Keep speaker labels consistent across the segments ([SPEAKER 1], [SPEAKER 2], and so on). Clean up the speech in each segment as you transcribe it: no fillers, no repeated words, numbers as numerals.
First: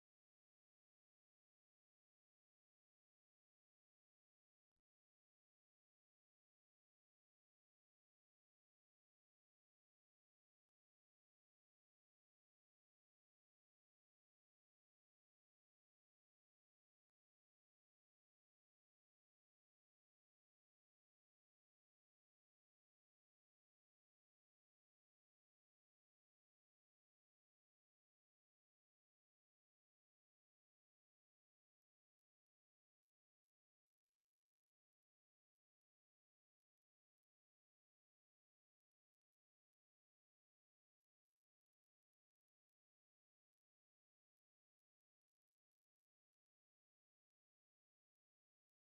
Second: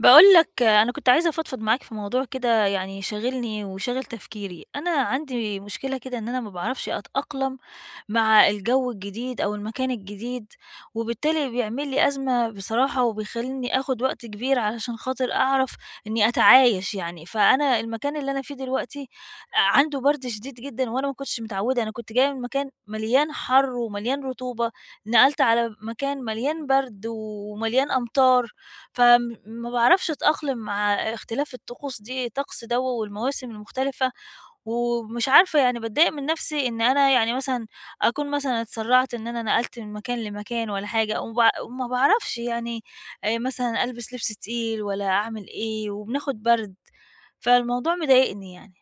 [SPEAKER 1] باقول لك أنا كنت عايزة أفضفض معاك في موضوع كده يعني شاغلني وشاغل تفكيري، أنا عندي مشكلة كده إن أنا ما باعرفش أتأقلم مع الجو الجديد أو المكان الجديد، وبالتالي بيعمل لي أزمة بصراحة وبيخلّيني آخُد وقت كبير علشان خاطر أعرف إني أتعايش يعني، فأنا المكان اللي أنا فيه دلوقتي عنده برد شديد جدًا وأنا ما كنتش متعودة، أنا كنت جاية من مكان مليان حَر ومليان رطوبة، نقلت على مكان مليان برد ومليان أمطار، ما باعرفش أتأقلم مع اختلاف الطقوس دي طقس دَوَّة والمواسم المختلفة، ومش عارفة يعني باتضايق من نَفْسي إن أنا يعني مثلًا أكون مثلًا اتسرّعت إن أنا نقلت من مكان لمكان والّا حاجة وما باعرفش يعني مثلًا ألبس لبس تقيل والّا أعمل إيه وبناخد برد، فالموضوع مضايقني يعني.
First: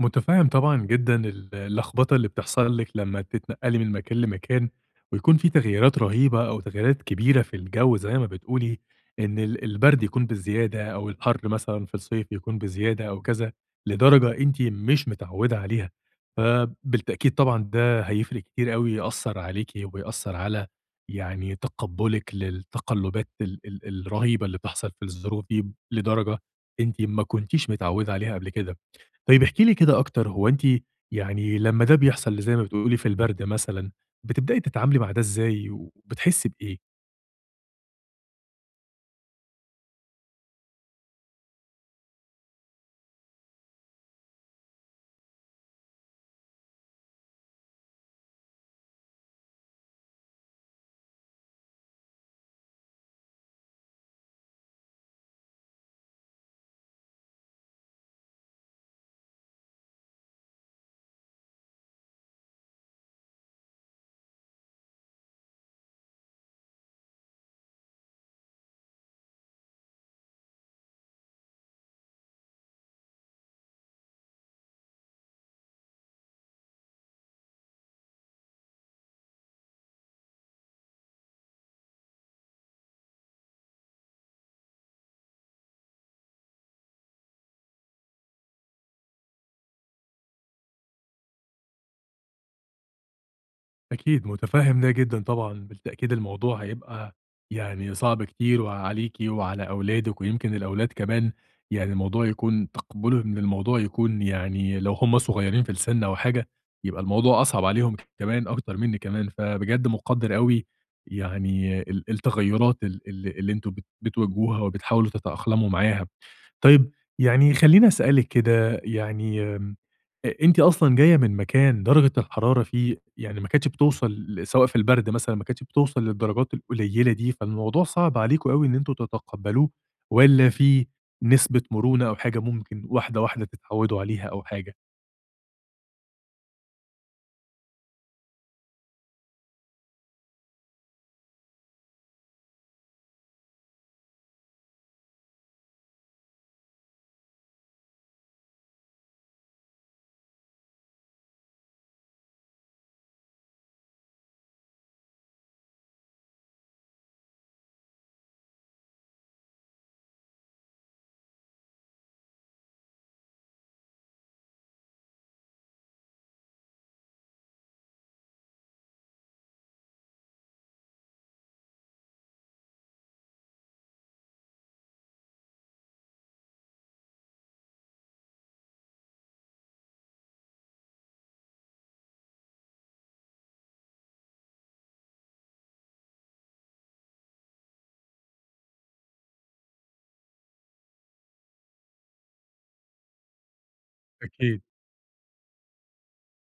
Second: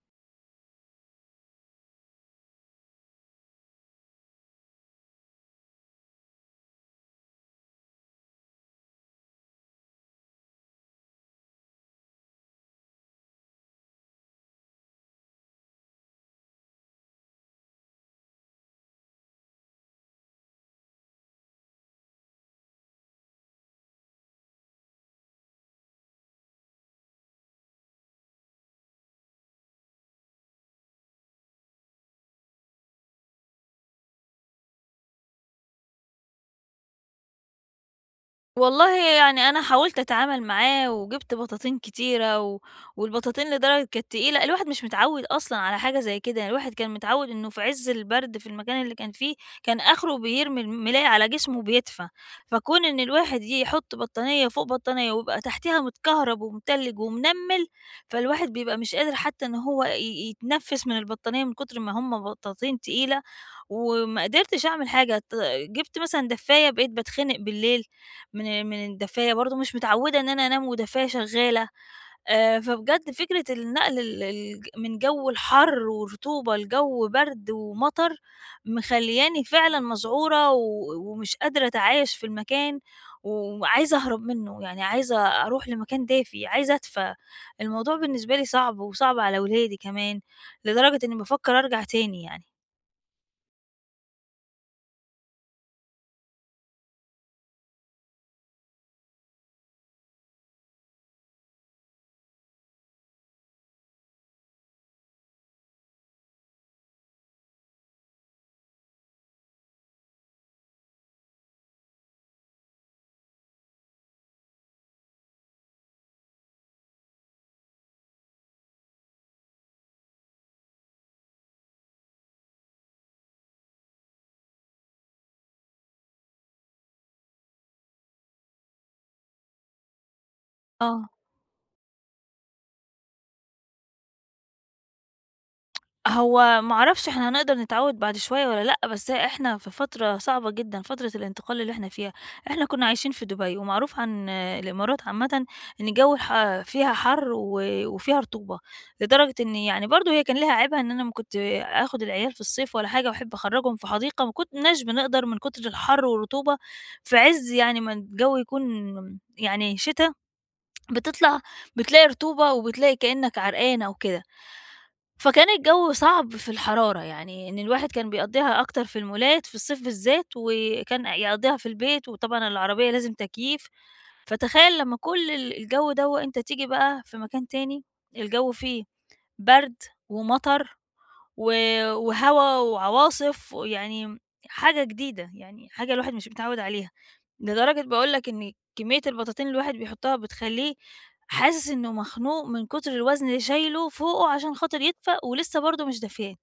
[SPEAKER 2] متفهم طبعًا جدًا اللخبطة اللي بتحصل لِك لمّا تتنقلي من مكان لمكان، ويكون في تغييرات رهيبة أو تغييرات كبيرة في الجو زي ما بتقولي، إن البرد يكون بزيادة أو الحر مثلًا في الصيف يكون بزيادة أو كذا، لدرجة أنتِ مش متعودة عليها، فبالتأكيد طبعًا ده هيفرق كتير أوي، يأثر عليكِ ويأثر على يعني تقبلِك للتقلبات ال ال الرهيبة اللي بتحصل في الظروف دي لدرجة أنتِ ما كنتيش متعودة عليها قبل كده. طيب احكي لي كده أكتر، هو أنتِ يعني لمّا ده بيحصل زي ما بتقولي في البرد مثلًا، بتبدئي تتعاملي مع ده إزاي وبتحسّي بإيه؟
[SPEAKER 1] والله يعني أنا حاولت أتعامل معاه، وجِبت بطاطين كتيرة، والبطاطين لدرجة كانت تقيلة، الواحد مش متعوّد أصلًا على حاجة زي كده، يعني الواحد كان متعوّد إنه في عِز البرد في المكان اللي كان فيه، كان آخره بيرمي الملاية على جسمه وبيدفى، فكون إن الواحد يحط بطانية فوق بطانية، ويبقى تحتيها متكهرب ومتلج ومنمّل، فالواحد بيبقى مش قادر حتى إن هو يتنفّس من البطانية من كتر ما هم بطاطين تقيلة، وما قدرتش أعمل حاجة ت جِبت مثلًا دفّاية بقيت باتخنق بالليل، من الدفاية برضه، مش متعوّدة إن أنا أنام ودفاية شغّالة، فبجد فكرة النقل ال ال من جو الحَر ورطوبة لجو برد ومطر، مخلّياني فعلًا مذعورة ومش قادرة أتعايش في المكان، وعايزة أهرب منّه، يعني عايزة أروح لمكان دافي، عايزة أدفى، الموضوع بالنسبة لي صعب وصعب على ولادي كمان، لدرجة إنّي بافكّر أرجع تاني يعني.
[SPEAKER 2] أكيد، مُتفهِّم ده جدًا طبعًا، بالتأكيد الموضوع هيبقى يعني صعب كتير وعليكِ وعلى أولادِك، ويمكن الأولاد كمان يعني الموضوع يكون تقبُّلهم للموضوع يكون يعني لو هُم صغيّرين في السِن أو حاجة، يبقى الموضوع أصعب عليهم كمان أكتر منِّك كمان، فبجد مُقدّر أوي يعني التغيُّرات ال ال اللي أنتم بتواجهوها وبتحاولوا تتأقلموا معاها. طيب يعني خلّيني أسألِك كده يعني أنتِ أصلًا جاية من مكان درجة الحرارة فيه يعني ما كانتش بتوصل سواء في البرد مثلًا ما كانتش بتوصل للدرجات القليلة دي، فالموضوع صعب عليكم أوي إن أنتم تتقبّلوه، والّا في
[SPEAKER 1] آه.
[SPEAKER 2] نسبة مرونة أو حاجة ممكن واحدة، واحدة تتعوّدوا عليها أو حاجة؟
[SPEAKER 1] هو ما اعرفش إحنا هنقدر نتعوّد بعد شوية والّا لأ، بس إحنا في فترة صعبة جدًا، فترة الانتقال اللي إحنا فيها. إحنا كنا عايشين في دبي، ومعروف عن آه، الإمارات عامةً إن الجو الح فيها حَر وفيها رطوبة، لدرجة إن يعني برضه هي كان ليها عيبها إن أنا ما كنت آخُد العيال في الصيف ولا حاجة وأحب أخرّجهم في حديقة، ما كناش بنقدر من كتر الحَر والرطوبة في عِز يعني ما الجو يكون يعني شتا بتطلع بتلاقي رطوبة وبتلاقي كأنك عرقان أو كده. فكان الجو صعب في الحرارة، يعني إن الواحد كان بيقضّيها أكتر في المولات في الصيف بالذات وكان يقضّيها في البيت وطبعًا العربية لازم تكييف، فتخيل لمّا كل الجو دوّة أنت تيجي بقى في مكان تاني الجو فيه برد ومطر و وهوا وعواصف ويعني حاجة جديدة، يعني حاجة الواحد مش متعوّد عليها، لدرجة باقول لك إن كمية البطاطين اللي الواحد بيحطها بتخلّيه حاسس إنه مخنوق من كتر الوزن اللي شايله فوقه عشان
[SPEAKER 2] أكيد،
[SPEAKER 1] خاطر يدفى ولسه برضه مش دافياه.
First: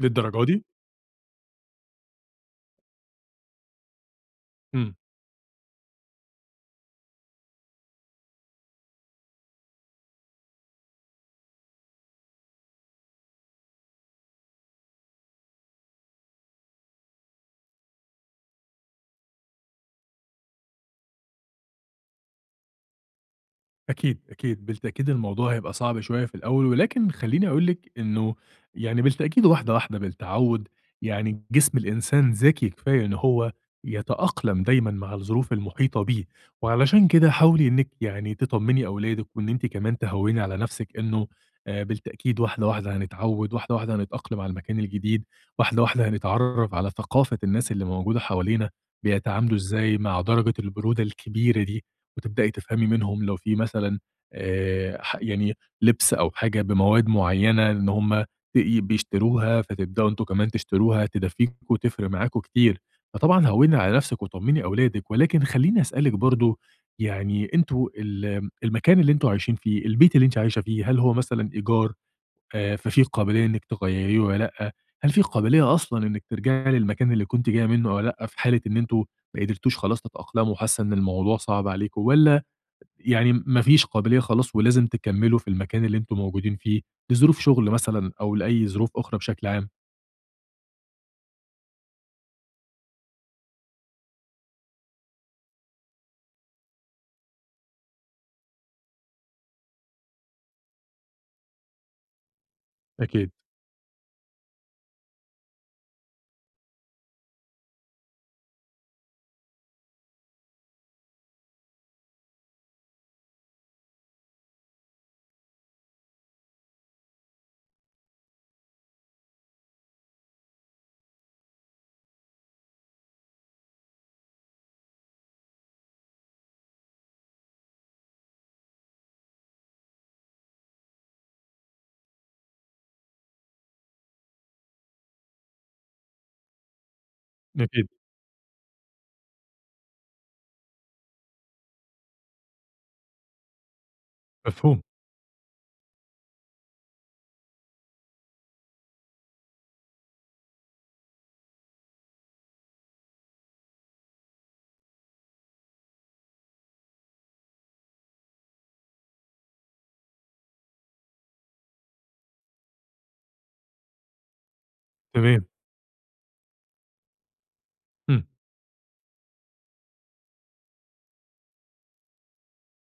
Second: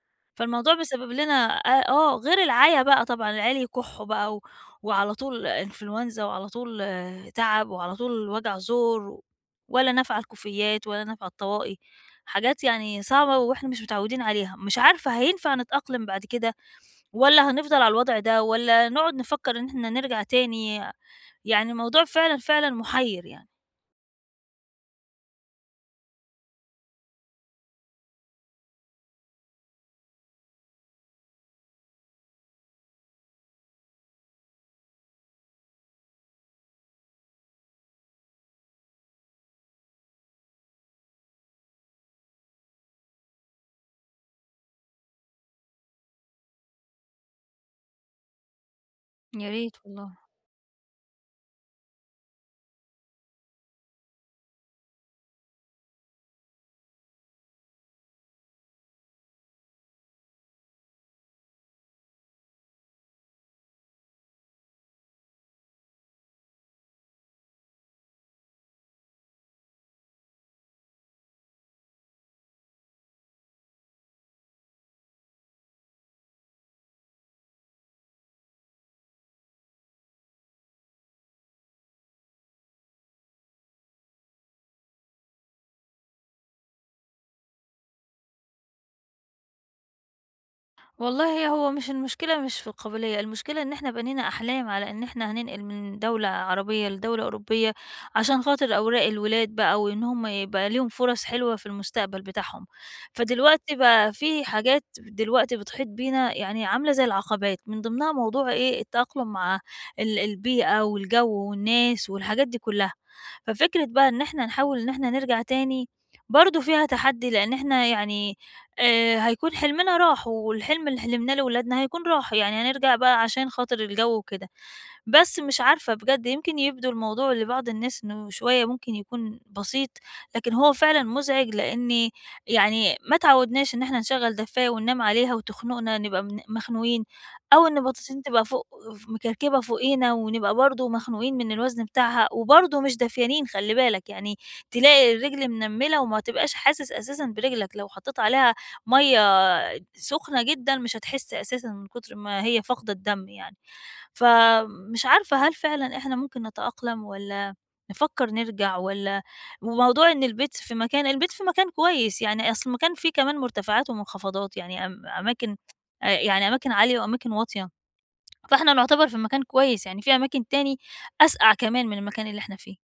[SPEAKER 2] للدرجة دي!
[SPEAKER 1] فالموضوع بيسبب لنا غير العَيا بقى طبعًا، العيال يكُحّوا بقى و
[SPEAKER 2] إمم.
[SPEAKER 1] وعلى طول إنفلونزا وعلى طول آه، تعب وعلى طول وجع زور، ولا نافعة الكوفيات ولا نافعة الطواقي، حاجات يعني صعبة وإحنا مش متعودين عليها، مش عارفة هينفع نتأقلم بعد كده والّا هنفضل على الوضع ده والّا نقعد نفكّر إن إحنا نرجع تاني، يعني الموضوع فعلًا، فعلًا مُحيّر يعني.
[SPEAKER 2] أكيد، أكيد، بالتأكيد الموضوع هيبقى صعب شوية في الأول، ولكن خلّيني أقول لِك إنه يعني بالتأكيد واحدة، واحدة، بالتعوّد، يعني جسم الإنسان ذكي كفاية إن هو يتأقلم دايمًا مع الظروف المحيطة بيه، وعلشان كده حاولي إنِّك يعني تطمّني أولادِك وإن أنتِ كمان تهوّني على نَفْسِك إنه بالتأكيد واحدة، واحدة هنتعوّد، واحدة، واحدة هنتأقلم على المكان الجديد، واحدة، واحدة هنتعرّف على ثقافة الناس اللي موجودة حوالينا،
[SPEAKER 1] يا
[SPEAKER 2] بيتعاملوا
[SPEAKER 1] ريت
[SPEAKER 2] إزاي
[SPEAKER 1] والله.
[SPEAKER 2] مع درجة البرودة الكبيرة دي. وتبدئي تفهمي منهم لو في مثلًا ح يعني لبس أو حاجة بمواد معيّنة إن هم بيشتروها، فتبدؤوا أنتم كمان تشتروها تدفّيكم وتفرق معاكم كتير. فطبعًا هوّني على نفسِك وطمّني أولادِك، ولكن خلّيني أسألِك برضه يعني أنتم المكان اللي أنتم عايشين فيه، البيت اللي أنتِ عايشة فيه، هل هو مثلًا إيجار ففي قابلية إنِّك تغيّريه والّا لأ؟ هل في قابلية أصلًا إنِّك ترجعي للمكان اللي كنتِ جاية منه والّا لأ، في حالة إن أنتم ما قدرتوش خلاص تتأقلموا وحاسة إن الموضوع صعب عليكم والّا يعني ما فيش قابلية خلاص ولازم تكمّلوا في المكان اللي أنتم موجودين فيه، لظروف شغل مثلًا أو لأي ظروف أخرى بشكل عام.
[SPEAKER 1] والله هو مش المشكلة مش في القابلية، المشكلة إن إحنا بنينا أحلام على إن إحنا هننقل من دولة عربية لدولة أوروبية، عشان خاطر أوراق الولاد بقى وإن هم يبقى ليهم فرص حلوة في المستقبل بتاعهم،
[SPEAKER 2] أكيد،
[SPEAKER 1] فدلوقتي بقى في حاجات دلوقتي بتحيط بينا يعني عاملة زي العقبات، من ضمنها موضوع إيه التأقلم مع البيئة والجو والناس والحاجات دي كلها، ففكرة بقى إن إحنا نحاول إن إحنا نرجع تاني برضه فيها تحدي لإن إحنا يعني هيكون حلمنا راح، والحلم اللي حلمناه لولادنا هيكون راح، يعني هنرجع بقى عشان خاطر الجو وكده. بس مش عارفة بجد يمكن يبدو الموضوع لبعض الناس إنه شوية ممكن يكون بسيط، لكن هو فعلًا مُزعِج لإن يعني ما اتعوّدناش إن إحنا نشغّل دفّاية وننام عليها وتخنقنا نبقى من مخنوقين، أو إن
[SPEAKER 2] أكيد،
[SPEAKER 1] بطاطين تبقى فوق مكركبة فوقينا ونبقى برضه مخنوقين من الوزن بتاعها، وبرضه مش دافيانين خلّي بالك، يعني
[SPEAKER 2] مفهوم،
[SPEAKER 1] تلاقي الرِجل منمّلة وما تبقاش حاسس أساسًا برِجلك، لو حطّيت عليها مَيّة سُخنة جدًا مش هتحس أساسًا من كتر ما هي فاقدة الدَّم يعني. فمش عارفة هل فعلًا إحنا ممكن نتأقلم والّا نفكّر نرجع والّا وموضوع إن البيت في مكان البيت في مكان كويس، يعني أصل المكان فيه كمان مرتفعات ومنخفضات، يعني أم
[SPEAKER 2] تمام،
[SPEAKER 1] أماكن آآ يعني أماكن عالية وأماكن واطية،
[SPEAKER 2] إمم،
[SPEAKER 1] فإحنا نعتبر في مكان كويس، يعني في أماكن تاني أسقع كمان من المكان اللي إحنا فيه.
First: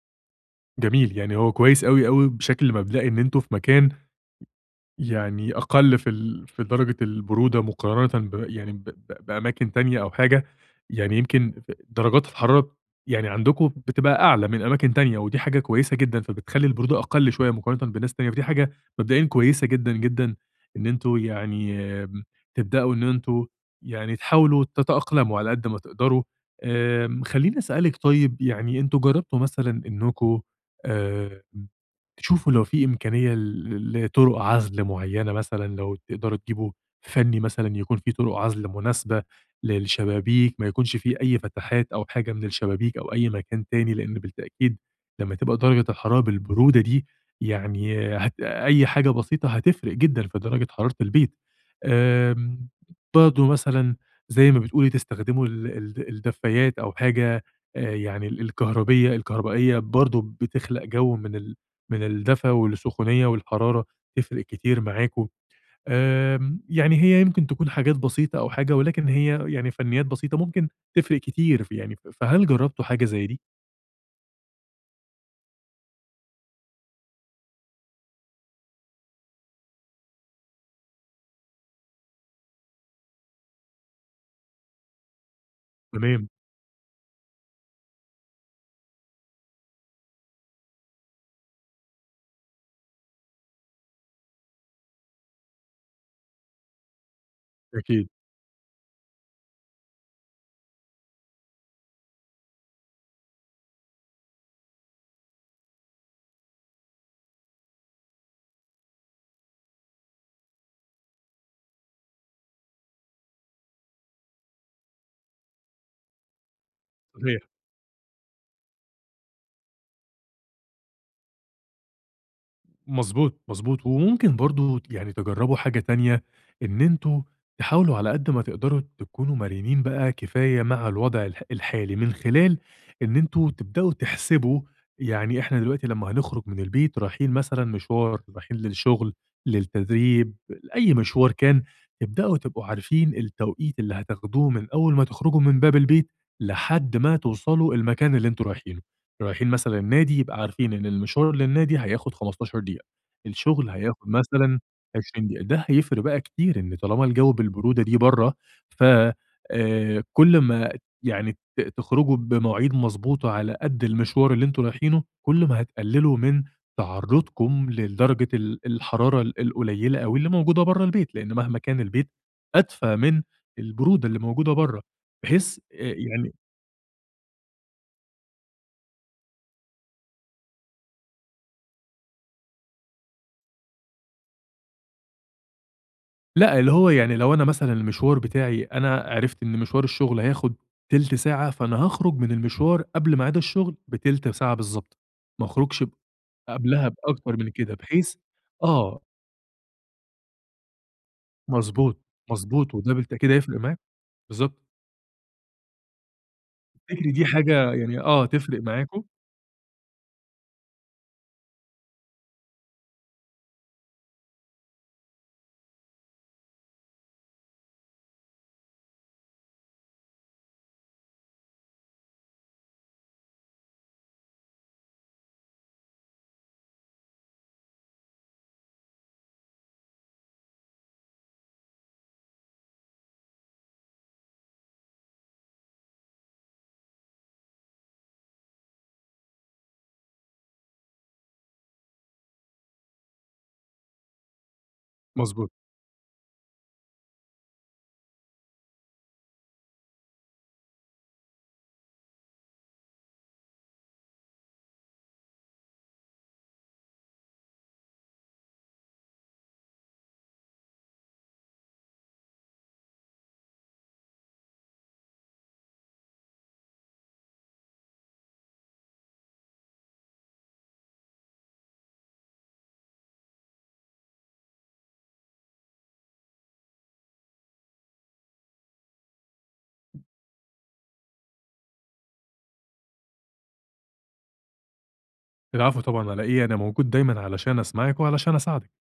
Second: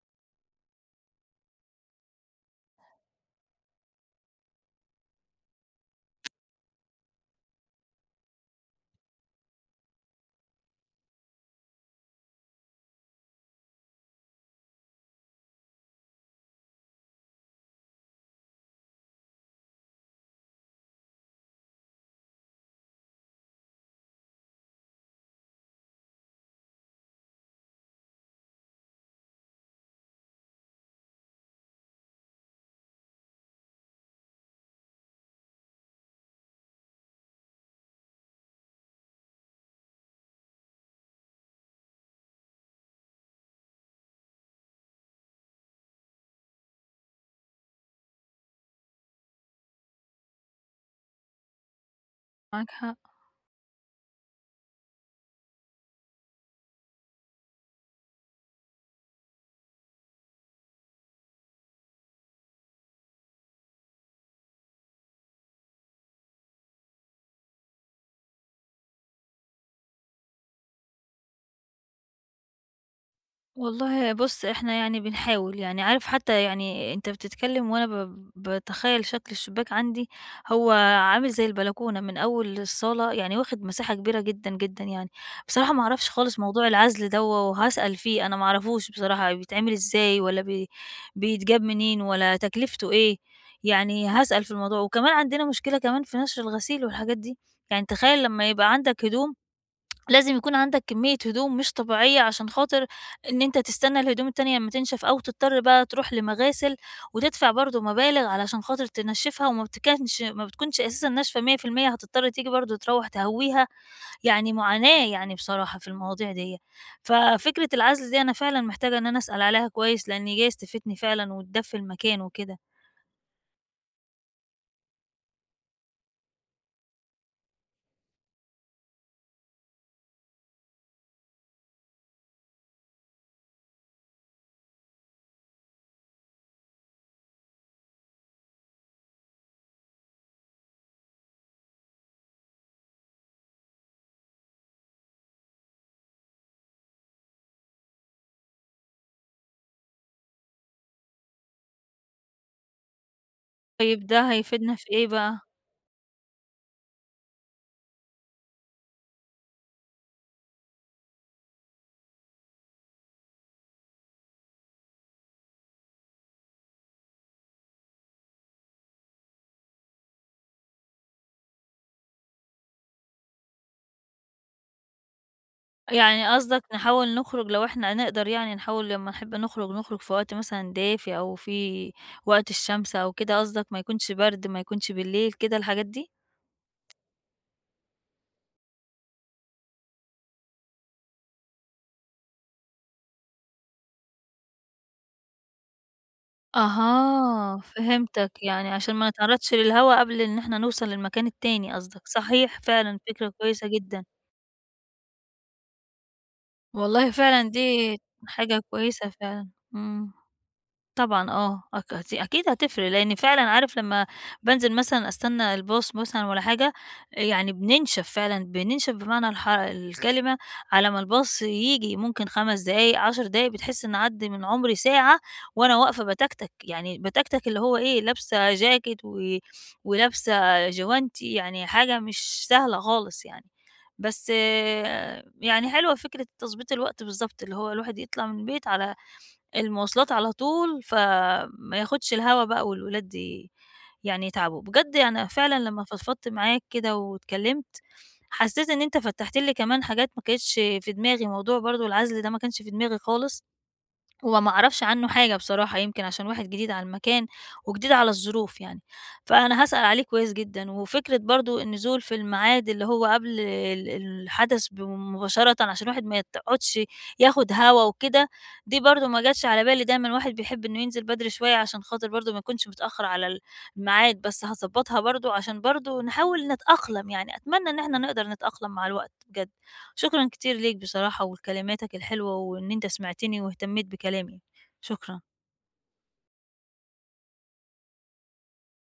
[SPEAKER 2] جميل، يعني هو كويس أوي، أوي بشكل مبدئي إن أنتم في مكان يعني أقل في في درجة البرودة مقارنةً يعني ب ب بأماكن تانية أو حاجة، يعني يمكن درجات الحرارة يعني عندكم بتبقى أعلى من أماكن تانية، ودي حاجة كويسة جدًا، فبتخلّي البرودة أقل شوية مقارنةً بناس تانية، فدي حاجة مبدئيًا كويسة جدًا، جدًا إن أنتم يعني تبدأوا إن أنتم يعني تحاولوا تتأقلموا على قد ما تقدروا. خلّيني أسألِك طيب يعني أنتم جرّبتوا مثلًا إنكم آمم تشوفوا لو في إمكانية لطرق عزل معيّنة مثلًا، لو تقدروا تجيبوا فني مثلًا يكون في طرق عزل مناسبة للشبابيك، ما يكونش في أي فتحات أو حاجة من الشبابيك أو أي مكان تاني، لإن بالتأكيد لمّا تبقى درجة الحرارة بالبرودة دي، يعني أي حاجة بسيطة هتفرق جدًا في درجة حرارة البيت. آمم،
[SPEAKER 1] معاك حق.
[SPEAKER 2] برضه مثلًا زي ما بتقولي تستخدموا ال ال الدفايات أو حاجة يعني ال الكهربية الكهربائية برضه بتخلق جو من من الدفا والسخونية والحرارة تفرق كتير معاكم. يعني هي يمكن تكون حاجات بسيطة أو حاجة، ولكن هي يعني فنيات بسيطة ممكن تفرق كتير يعني، فهل جرّبتوا حاجة زي دي؟
[SPEAKER 1] والله بُص، إحنا يعني بنحاول، يعني عارف حتى يعني أنت بتتكلّم وأنا باتخيّل شكل الشباك عندي هو عامل زي البلكونة من أول الصالة، يعني واخِد مساحة كبيرة جدًا، جدًا يعني. بصراحة ما أعرفش
[SPEAKER 2] تمام،
[SPEAKER 1] خالص موضوع العزل دوّة وهاسأل فيه، أنا ما أعرفوش بصراحة بيتعمل إزاي ولا بي بيتجاب منين ولا تكلفته إيه، يعني هاسأل في الموضوع. وكمان عندنا مشكلة كمان في نَشْر الغسيل والحاجات دي، يعني
[SPEAKER 2] أكيد.
[SPEAKER 1] تخيّل لمّا يبقى عندك هدوم لازم يكون عندك كمية هدوم مش طبيعية عشان خاطر إن أنت تستنى الهدوم التانية أمّا تنشف، أو تضطر بقى تروح لمغاسل وتدفع برضه مبالغ علشان خاطر تنشفها، وما بتكنش ما بتكونش أساسًا ناشفة 100% هتضطر تيجي برضه تروّح تهويها، يعني معاناة يعني بصراحة في المواضيع ديّة. ففكرة العزل دي أنا فعلًا محتاجة إن أنا أسأل عليها كويس، لإن جايز تفيدني فعلًا وتدفي المكان وكده.
[SPEAKER 2] مضبوط، مضبوط، وممكن برضه يعني تجرّبوا حاجة تانية، إن أنتم تحاولوا على قد ما تقدروا تكونوا مرنين بقى كفاية مع الوضع الحالي، من خلال إن أنتم تبدأوا تحسبوا يعني إحنا دلوقتي لمّا هنخرج من البيت رايحين مثلًا مشوار، رايحين للشغل، للتدريب، لأي مشوار كان، تبدأوا تبقوا عارفين التوقيت اللي هتاخدوه من أول ما تخرجوا من باب البيت لحد ما توصلوا المكان اللي أنتم رايحينه. رايحين مثلًا النادي يبقى عارفين إن المشوار للنادي هياخد 15 دقيقة، الشغل
[SPEAKER 1] طيب
[SPEAKER 2] هياخد
[SPEAKER 1] ده
[SPEAKER 2] مثلًا
[SPEAKER 1] هيفيدنا في إيه
[SPEAKER 2] 20
[SPEAKER 1] بقى؟
[SPEAKER 2] دقيقة، ده هيفرق بقى كتير إن طالما الجو بالبرودة دي برّه، ف كل ما يعني تخرجوا بمواعيد مضبوطة على قد المشوار اللي أنتم رايحينه، كل ما هتقللوا من تعرضكم لدرجة الحرارة القليلة أوي اللي موجودة برّه البيت، لأن مهما كان البيت أدفى من البرودة اللي موجودة برّه، بحيث يعني
[SPEAKER 1] يعني قصدك نحاول نخرج لو إحنا نقدر يعني نحاول لمّا نحب نخرج، نخرج في وقت مثلًا دافي أو في وقت الشمس أو كده قصدك ما يكونش برد، ما يكونش بالليل كده الحاجات دي؟
[SPEAKER 2] لأ، اللي هو يعني لو أنا مثلًا المشوار بتاعي أنا عرفت إن مشوار الشغل هياخد تِلت ساعة، فأنا هاخرج من المشوار قبل ميعاد الشغل بتِلت ساعة بالضبط، ما اخرجش قبلها بأكتر من
[SPEAKER 1] أها،
[SPEAKER 2] كده، بحيث
[SPEAKER 1] فهمتك، يعني عشان
[SPEAKER 2] آه،
[SPEAKER 1] ما نتعرضش للهوا قبل إن إحنا نوصل للمكان التاني
[SPEAKER 2] مضبوط،
[SPEAKER 1] قصدك، صحيح
[SPEAKER 2] مضبوط، وده
[SPEAKER 1] فعلًا فكرة
[SPEAKER 2] بالتأكيد هيفرق
[SPEAKER 1] كويسة
[SPEAKER 2] معاك،
[SPEAKER 1] جدًا،
[SPEAKER 2] بالضبط،
[SPEAKER 1] والله
[SPEAKER 2] تفتكري دي
[SPEAKER 1] فعلًا
[SPEAKER 2] حاجة
[SPEAKER 1] دي
[SPEAKER 2] يعني
[SPEAKER 1] حاجة
[SPEAKER 2] تفرق معاكم؟
[SPEAKER 1] كويسة فعلًا، إمم. طبعًا آه، دي أكيد هتفرق، لإن فعلًا عارف لمّا بانزل مثلًا أستنى الباص مثلًا والّا حاجة، يعني بننشف فعلًا، بننشف بمعنى الكلمة على ما الباص ييجي، ممكن 5 دقايق، 10 دقايق، بتحس إن عدّي من عمري ساعة وأنا واقفة باتكتك، يعني باتكتك اللي هو إيه، لابسة جاكيت ولابسة جوانتي، يعني حاجة مش سهلة خالص يعني. بس آه، يعني حلوة فكرة تضبيط الوقت بالضبط، اللي هو الواحد يطلع من البيت على المواصلات على طول، فما ياخدش الهوا بقى والولاد ي يعني يتعبوا. بجد يعني
[SPEAKER 2] مضبوط،
[SPEAKER 1] فعلًا لمّا فضفضت معاك كده واتكلّمت، حسّيت إن أنت فتّحت لي كمان حاجات ما كانتش في دماغي، موضوع برضه العزل ده ما كانش في دماغي خالص. هو ما أعرفش عنّه حاجة بصراحة، يمكن عشان واحد جديد على المكان، وجديد على الظروف يعني، فأنا هاسأل عليه كويس جدًا، وفكرة برضه النزول في الميعاد اللي هو قبل ال الحدث ب مباشرةً عشان الواحد ما يقعدش ياخد هوا وكده، دي برضه ما جاتش على بالي، دايمًا الواحد بيحب إنه ينزل بدري شوية عشان خاطر برضه ما يكونش متأخر على ال الميعاد، بس هاضبطها برضه عشان برضه نحاول نتأقلم يعني، أتمنى إن إحنا نقدر نتأقلم مع الوقت بجد. شكرًا كتير ليك بصراحة ولكلماتك الحلوة وإن أنت سمعتني واهتميت بكلامي، شكرًا.
[SPEAKER 2] العفو طبعًا على إيه، أنا موجود دايمًا علشان أسمعِك وعلشان أساعدِك.